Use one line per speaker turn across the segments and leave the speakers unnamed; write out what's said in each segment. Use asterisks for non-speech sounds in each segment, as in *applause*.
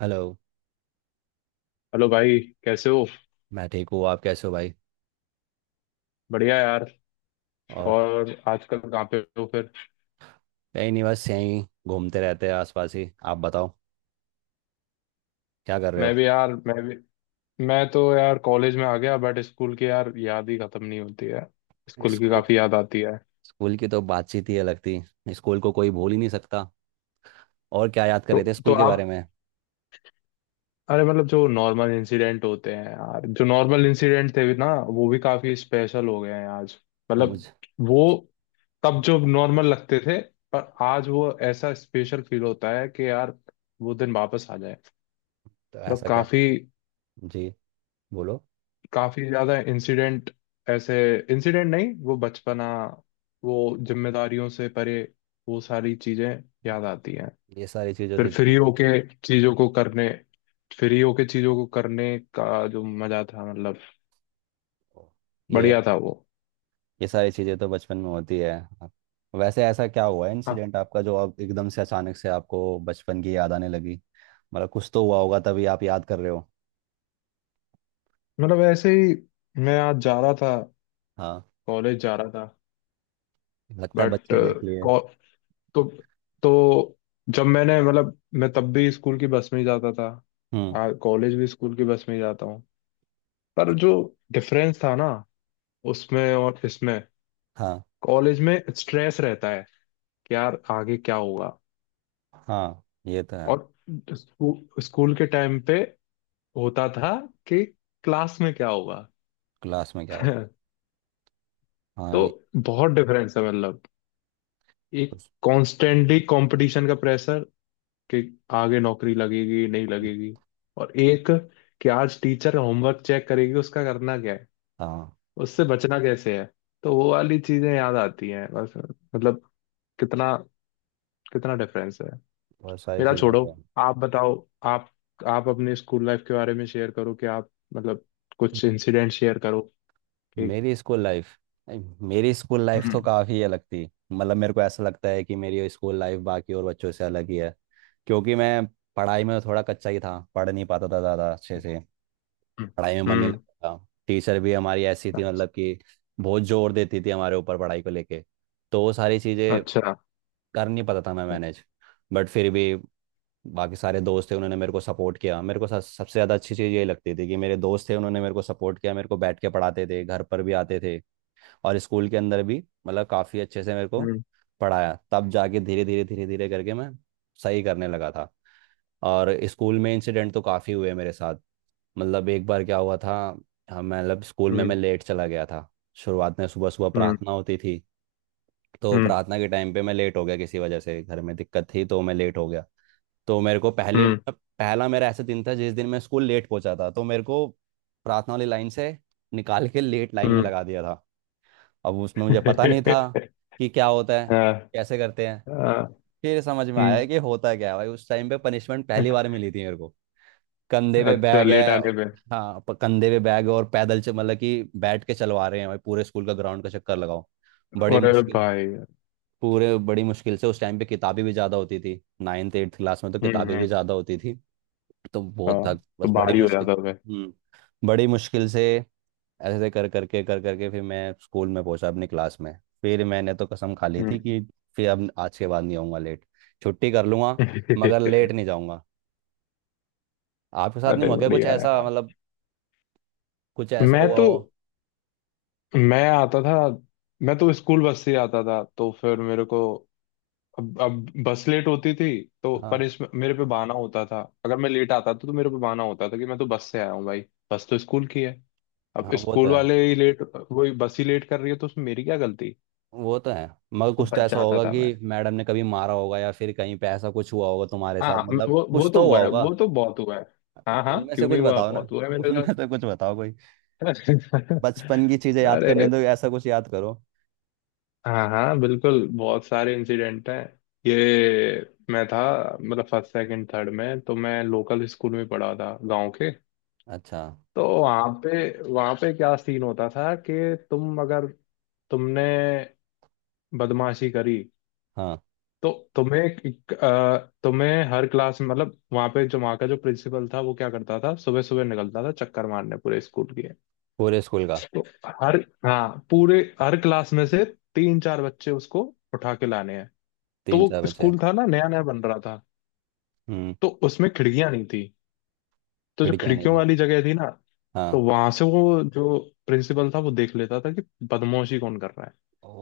Hello.
Hello भाई। कैसे हो?
मैं ठीक हूँ, आप कैसे हो भाई?
बढ़िया यार।
और
और आजकल कहाँ पे हो फिर?
कहीं नहीं, बस यहीं घूमते रहते हैं आसपास ही। आप बताओ क्या कर रहे
मैं
हो?
भी यार, मैं भी। मैं तो यार कॉलेज में आ गया, बट स्कूल की यार याद ही खत्म नहीं होती है। स्कूल की
इसको
काफी याद आती है।
स्कूल की तो बातचीत ही अलग थी। स्कूल को कोई भूल ही नहीं सकता। और क्या याद कर
तो
रहे थे
तो
स्कूल के बारे
आप,
में?
अरे मतलब जो नॉर्मल इंसिडेंट होते हैं यार, जो नॉर्मल इंसिडेंट थे भी ना, वो भी काफी स्पेशल हो गए हैं आज।
तो
मतलब
मुझे
वो तब जो नॉर्मल लगते थे, पर आज वो ऐसा स्पेशल फील होता है कि यार वो दिन वापस आ जाए।
तो
मतलब
ऐसा क्या?
काफी,
जी, बोलो।
काफी ज्यादा इंसिडेंट, ऐसे इंसिडेंट नहीं, वो बचपना, वो जिम्मेदारियों से परे, वो सारी चीजें याद आती हैं।
ये सारी चीज़ें
फिर
होती थी।
फ्री होके चीजों को करने फ्री होके चीजों को करने का जो मजा था, मतलब
ये
बढ़िया था वो।
ये सारी चीज़ें तो बचपन में होती है। वैसे ऐसा क्या हुआ है
हाँ,
इंसिडेंट आपका जो अब एकदम से अचानक से आपको बचपन की याद आने लगी? मतलब कुछ तो हुआ होगा तभी आप याद कर रहे हो।
मतलब ऐसे ही। मैं आज जा रहा था,
हाँ,
कॉलेज जा रहा था,
लगता है
बट
बच्चे देख लिए।
तो तो जब मैंने, मतलब, मैं तब भी स्कूल की बस में ही जाता
हम्म।
था, कॉलेज भी स्कूल की बस में ही जाता हूँ। पर जो डिफरेंस था ना, उसमें और इसमें,
हाँ।
कॉलेज में स्ट्रेस रहता है कि यार आगे क्या होगा।
हाँ ये तो है।
और स्कूल के टाइम पे होता था कि क्लास में क्या होगा।
क्लास में क्या होता
*laughs*
है।
तो
हाँ ये
बहुत डिफरेंस है मतलब। एक
कुछ-
कॉन्स्टेंटली कंपटीशन का प्रेशर, कि आगे नौकरी लगेगी, नहीं लगेगी। और एक कि आज टीचर होमवर्क चेक करेगी, उसका करना क्या है,
हाँ
उससे बचना कैसे है। तो वो वाली चीजें याद आती हैं बस, मतलब कितना, कितना डिफरेंस है।
बहुत सारी
मेरा
चीज़
छोड़ो,
होती है।
आप बताओ। आप आप अपने स्कूल लाइफ के बारे में शेयर करो कि आप, मतलब, कुछ इंसिडेंट शेयर करो कि
मेरी स्कूल लाइफ। मेरी स्कूल लाइफ तो
हम्म,
काफ़ी अलग थी। मतलब मेरे को ऐसा लगता है कि मेरी स्कूल लाइफ बाकी और बच्चों से अलग ही है। क्योंकि मैं पढ़ाई में तो थोड़ा कच्चा ही था, पढ़ नहीं पाता था ज़्यादा अच्छे से।
हम्म,
पढ़ाई में मन नहीं
हम्म।
लगता था। टीचर भी हमारी ऐसी थी
अच्छा,
मतलब कि बहुत जोर देती थी हमारे ऊपर पढ़ाई को लेके। तो वो सारी चीज़ें
अच्छा।
कर नहीं पाता था मैं मैनेज। बट फिर भी बाकी सारे दोस्त थे, उन्होंने मेरे को सपोर्ट किया। मेरे को सबसे ज़्यादा अच्छी चीज़ ये लगती थी कि मेरे दोस्त थे, उन्होंने मेरे को सपोर्ट किया। मेरे को बैठ के पढ़ाते थे, घर पर भी आते थे और स्कूल के अंदर भी मतलब काफ़ी अच्छे से मेरे को
हम्म,
पढ़ाया। तब जाके धीरे धीरे करके मैं सही करने लगा था। और स्कूल में इंसिडेंट तो काफ़ी हुए मेरे साथ। मतलब एक बार क्या हुआ था, हम मतलब स्कूल में
हम्म,
मैं लेट चला गया था। शुरुआत में सुबह सुबह
हम्म,
प्रार्थना होती थी। तो
हम्म,
प्रार्थना के टाइम पे मैं लेट हो गया, किसी वजह से घर में दिक्कत थी तो मैं लेट हो गया। तो मेरे को पहली
हम्म,
पहला मेरा ऐसा दिन था जिस दिन मैं स्कूल लेट पहुंचा था। तो मेरे को प्रार्थना वाली लाइन से निकाल के लेट लाइन में
हम्म।
लगा दिया था। अब उसमें मुझे पता नहीं था
*laughs*
कि क्या होता है,
हाँ,
कैसे करते हैं।
हाँ,
फिर समझ में आया
हम्म।
कि होता क्या है भाई। उस टाइम पे पनिशमेंट पहली बार मिली थी मेरे को। कंधे पे
अच्छा,
बैग
लेट
है।
आने पे?
हाँ कंधे पे बैग और पैदल से, मतलब कि बैठ के चलवा रहे हैं भाई, पूरे स्कूल का ग्राउंड का चक्कर लगाओ। बड़ी
अरे
मुश्किल।
भाई।
पूरे बड़ी मुश्किल से। उस टाइम पे किताबें भी ज़्यादा होती थी, नाइन्थ एट्थ क्लास में तो
हम्म,
किताबें भी
हम्म।
ज़्यादा होती थी। तो
हाँ।
बहुत था,
तो
बस बड़ी
भारी हो
मुश्किल।
जाता है।
हम्म बड़ी मुश्किल से ऐसे कर करके फिर मैं स्कूल में पहुंचा अपनी क्लास में। फिर मैंने तो कसम खा ली थी
हम्म।
कि फिर अब आज के बाद नहीं आऊँगा लेट। छुट्टी कर लूँगा मगर
*laughs*
लेट नहीं जाऊँगा। आपके साथ नहीं
अरे
हुआ क्या कुछ
बढ़िया
ऐसा,
यार।
मतलब कुछ ऐसा
मैं
हुआ
तो,
हो?
मैं आता था मैं तो स्कूल बस से आता था। तो फिर मेरे को अब बस लेट होती थी। तो पर
हाँ
इसमें मेरे पे बहाना होता था, अगर मैं लेट आता था तो मेरे पे बहाना होता था कि मैं तो बस से आया हूँ भाई। बस तो स्कूल की है।
हाँ।
अब
वो तो
स्कूल
है।
वाले ही लेट, वही बस ही लेट कर रही है, तो उसमें मेरी क्या गलती।
वो तो है मगर
तो
कुछ तो
बच
ऐसा
जाता
होगा
था मैं।
कि मैडम ने कभी मारा होगा या फिर कहीं पे ऐसा कुछ हुआ होगा तुम्हारे साथ,
हाँ,
मतलब
वो
कुछ
तो
तो हुआ
हुआ है,
होगा।
वो तो बहुत हुआ है।
तो
हाँ, हाँ,
उनमें से
क्यों
कुछ
नहीं हुआ?
बताओ ना।
बहुत हुआ है
*laughs*
मेरे साथ।
उनमें से कुछ बताओ कोई।
*laughs*
बचपन की चीजें याद करनी
अरे।
है तो ऐसा कुछ याद करो।
हाँ, हाँ, बिल्कुल, बहुत सारे इंसिडेंट हैं। ये, मैं था, मतलब फर्स्ट, सेकंड, थर्ड में तो मैं लोकल स्कूल में पढ़ा था, गांव के।
अच्छा।
तो वहाँ पे क्या सीन होता था कि तुम अगर तुमने बदमाशी करी,
हाँ।
तो तुम्हें हर क्लास में, मतलब वहाँ पे जो, वहाँ का जो प्रिंसिपल था, वो क्या करता था, सुबह सुबह निकलता था चक्कर मारने पूरे स्कूल के।
पूरे स्कूल का।
तो हर, हाँ, पूरे हर क्लास में से तीन चार बच्चे उसको उठा के लाने हैं। तो
तीन चार
वो
बच्चे।
स्कूल था ना, नया नया बन रहा था,
हम्म।
तो उसमें खिड़कियां नहीं थी। तो जो
खिड़कियाँ नहीं
खिड़कियों
थी।
वाली जगह थी ना, तो
हाँ।
वहां से वो जो प्रिंसिपल था, वो देख लेता था कि बदमाशी कौन कर रहा है।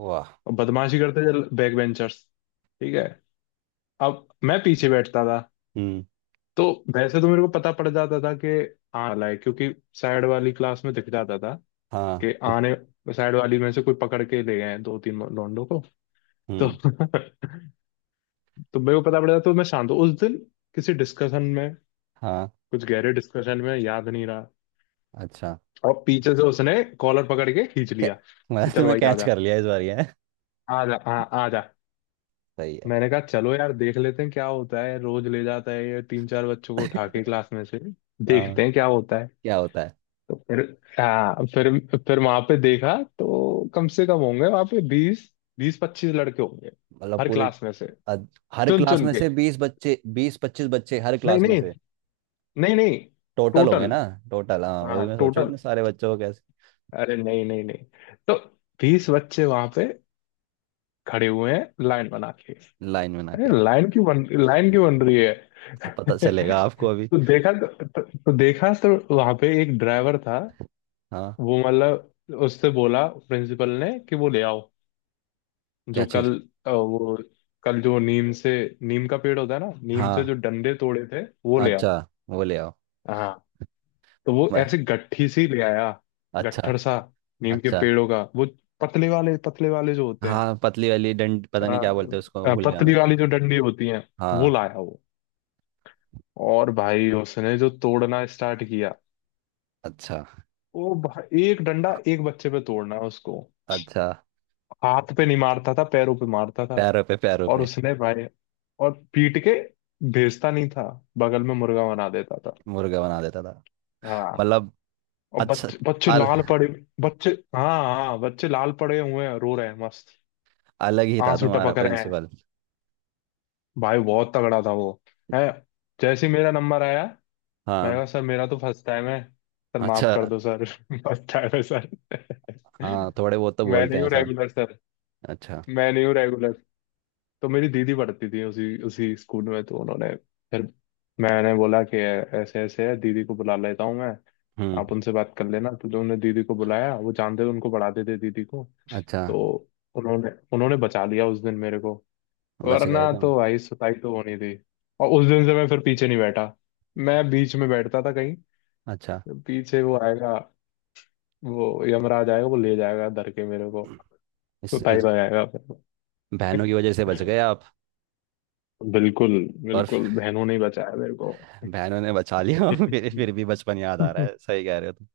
वाह।
और बदमाशी करते थे बैक बेंचर्स। ठीक है। अब मैं पीछे बैठता था।
हम्म।
तो वैसे तो मेरे को पता पड़ जाता था कि आने वाला है, क्योंकि साइड वाली क्लास में दिख जाता था कि
हाँ।
आने साइड वाली में से कोई पकड़ के ले गए हैं दो तीन लोंडो को। तो
हम्म।
*laughs* तो मेरे को पता पड़ जाता, तो मैं शांत हूँ उस दिन, किसी डिस्कशन में
हाँ।
कुछ गहरे डिस्कशन में, याद नहीं रहा।
अच्छा।
और पीछे से उसने कॉलर पकड़ के खींच
क्या,
लिया कि
मतलब
चल
तुम्हें
भाई,
कैच
आजा।
कर लिया इस बार ये?
आजा, हाँ, आजा।
सही है।
मैंने कहा चलो यार देख लेते हैं क्या होता है, रोज ले जाता है ये तीन चार बच्चों को उठा के
*laughs*
क्लास में से। देखते
हाँ,
हैं क्या होता है।
क्या होता है?
तो फिर, हाँ, फिर वहां पे देखा, तो कम से कम होंगे वहां पे 20, 20 25 लड़के होंगे,
मतलब
हर
पूरी?
क्लास में से
अद- हर
चुन
क्लास
चुन
में
के।
से बीस बच्चे, बीस पच्चीस बच्चे हर
नहीं,
क्लास में
नहीं,
से?
नहीं, नहीं।
टोटल होंगे
टोटल,
ना? टोटल हाँ,
हाँ,
वही मैं सोचू
टोटल।
इतने सारे बच्चों को कैसे।
अरे, नहीं, नहीं, नहीं। तो 20 बच्चे वहां पे खड़े हुए हैं लाइन बना के।
लाइन बना
अरे
के?
लाइन क्यों बन रही है?
तो
*laughs*
पता चलेगा आपको अभी।
तो देखा तो देखा तो वहां पे एक ड्राइवर था।
हाँ।
वो, मतलब, उससे बोला प्रिंसिपल ने कि वो ले आओ,
क्या
जो
चीज?
कल वो कल जो नीम से, नीम का पेड़ होता है ना, नीम से
हाँ।
जो डंडे तोड़े थे, वो ले
अच्छा,
आओ।
वो ले आओ।
हाँ, तो वो
म-
ऐसे गट्ठी सी ले आया,
अच्छा।
गट्ठर सा, नीम के
अच्छा।
पेड़ों का वो, पतले वाले जो होते हैं।
हाँ पतली वाली डंड,
अ,
पता नहीं क्या बोलते हैं उसको, भूल गया मैं।
पतली वाली जो डंडी होती है, वो
हाँ।
लाया वो। और भाई उसने जो तोड़ना स्टार्ट किया,
अच्छा।
वो भाई एक डंडा एक बच्चे पे तोड़ना उसको,
अच्छा।
हाथ पे नहीं मारता था, पैरों पे मारता था।
पैरों पे, पैरों
और
पे।
उसने भाई, और पीट के भेजता नहीं था, बगल में मुर्गा बना देता था।
मुर्गा बना देता था?
हाँ,
मतलब।
और
अच्छा।
बच्चे बच्चे
अल,
लाल पड़े, बच्चे, हाँ, हाँ, बच्चे लाल पड़े हुए हैं, रो रहे हैं मस्त।
अलग ही था
आंसू
तुम्हारा
टपक रहे हैं,
प्रिंसिपल।
भाई बहुत तगड़ा था वो। है। जैसे ही मेरा नंबर आया, मैं
हाँ।
कहा, सर मेरा तो फर्स्ट टाइम है, सर
अच्छा।
माफ कर दो सर। *laughs* फर्स्ट टाइम है सर। *laughs*
हाँ थोड़े बहुत तो
मैं
बोलते
नहीं
हैं
हूँ
सब।
Regular sir.
अच्छा।
मैं नहीं हूँ रेगुलर। तो मेरी दीदी पढ़ती थी उसी उसी स्कूल में, तो उन्होंने, फिर मैंने बोला कि ऐसे ऐसे है, दीदी को बुला लेता हूँ मैं,
हम्म।
आप उनसे बात कर लेना। तो जो उन्होंने दीदी को बुलाया, वो जानते थे उनको, पढ़ाते थे दीदी को।
अच्छा।
तो उन्होंने उन्होंने बचा लिया उस दिन मेरे को,
बच गए
वरना
तुम।
तो भाई सुताई तो होनी थी। और उस दिन से मैं फिर पीछे नहीं बैठा, मैं बीच में बैठता था कहीं।
अच्छा।
पीछे वो आएगा, वो यमराज आएगा, वो ले जाएगा धर के मेरे को,
इस
कुटाई
इस
लगाएगा फिर।
बहनों की वजह से बच गए आप?
बिल्कुल,
और *laughs*
बिल्कुल
फिर
बहनों ने ही बचाया मेरे को।
बहनों ने बचा लिया। *laughs* फिर भी बचपन याद आ रहा
तो
है, सही कह रहे हो तुम।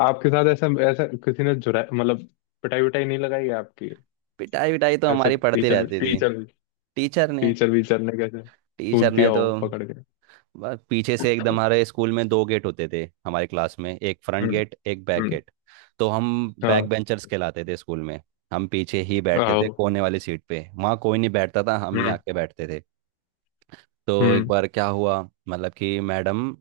आपके साथ ऐसा ऐसा किसी ने जुरा, मतलब पिटाई विटाई नहीं लगाई है आपकी?
पिटाई विटाई तो
ऐसे
हमारी पड़ती
टीचर
रहती थी।
टीचर
टीचर ने।
टीचर वीचर ने कैसे
टीचर
सूद
ने
दिया
तो
हो पकड़ के?
बस पीछे से एकदम,
हम्म,
हमारे स्कूल में दो गेट होते थे, हमारे क्लास में एक फ्रंट गेट एक बैक
हम्म।
गेट। तो हम बैक
हाँ।
बेंचर्स कहलाते थे स्कूल में। हम पीछे ही बैठते
आओ।
थे कोने वाली सीट पे, वहाँ कोई नहीं बैठता था, हम ही
हम्म,
आके बैठते थे। तो एक
हम्म,
बार क्या हुआ, मतलब कि मैडम,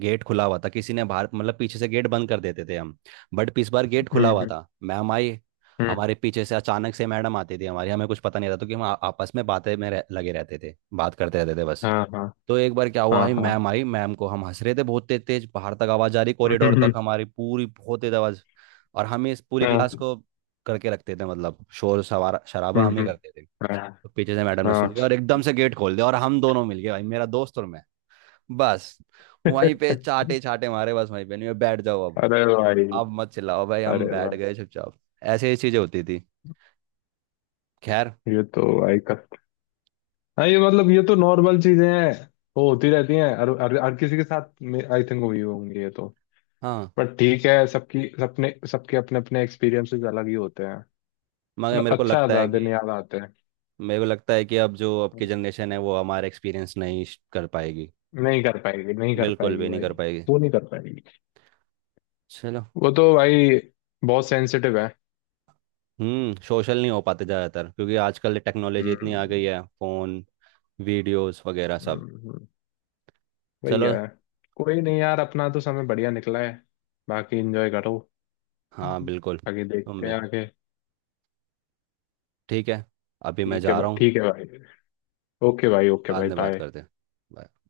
गेट खुला हुआ था, किसी ने बाहर, मतलब पीछे से गेट बंद कर देते थे हम। बट इस बार गेट
हम्म,
खुला हुआ था, मैम आई
हम्म।
हमारे पीछे से। अचानक से मैडम आती थी हमारी, हमें कुछ पता नहीं रहता क्योंकि हम आपस में बातें में लगे रहते थे बात करते रहते थे बस।
हाँ, हाँ,
तो एक बार क्या हुआ,
हाँ,
आई
हाँ।
मैम, आई मैम को हम हंस रहे थे बहुत तेज तेज, बाहर तक आवाज आ रही
हम्म,
कॉरिडोर तक
हम्म।
हमारी, पूरी बहुत तेज आवाज। और हम इस पूरी
हाँ।
क्लास को करके रखते थे, मतलब शोर सवार शराबा
हम्म,
हम ही
हम्म।
करते थे।
हाँ,
तो पीछे से मैडम ने सुन
हाँ।
लिया और एकदम से गेट खोल दिया और हम दोनों मिल गए भाई, मेरा दोस्त और मैं। बस वहीं पे
*laughs*
चाटे चाटे मारे। बस वहीं पे, नहीं बैठ जाओ अब
अरे भाई,
अब मत चिल्लाओ भाई,
अरे
हम बैठ
भाई,
गए चुपचाप। ऐसे ही चीजें होती थी। खैर।
ये तो भाई कस। हाँ, ये, मतलब, ये तो नॉर्मल चीजें हैं, वो होती रहती हैं हर हर, हर किसी के साथ, आई थिंक हुई होंगी ये तो।
हाँ।
पर ठीक है, सबकी सबने सबके अपने अपने एक्सपीरियंसेस अलग ही होते हैं।
मगर
मतलब
मेरे को
अच्छा
लगता
था,
है
दिन
कि
याद आते हैं।
मेरे को लगता है कि अब जो अब की जनरेशन है वो हमारा एक्सपीरियंस नहीं कर पाएगी।
नहीं कर पाएगी, नहीं कर
बिल्कुल
पाएगी
भी नहीं
भाई।
कर पाएगी।
वो नहीं कर पाएगी।
चलो।
वो तो भाई बहुत सेंसिटिव है।
सोशल नहीं हो पाते ज़्यादातर क्योंकि आजकल टेक्नोलॉजी इतनी
हम्म,
आ गई है, फ़ोन, वीडियोस वगैरह सब।
हम्म, हम्म। वही
चलो।
है। कोई नहीं यार, अपना तो समय बढ़िया निकला है। बाकी एंजॉय करो।
हाँ
हम्म।
बिल्कुल,
आगे
तुम
देखते हैं
भी।
आगे।
ठीक है, अभी मैं
ठीक है
जा
भाई,
रहा हूँ।
ठीक है भाई। ओके भाई, ओके
बाद
भाई,
में बात
बाय।
करते हैं। Bye.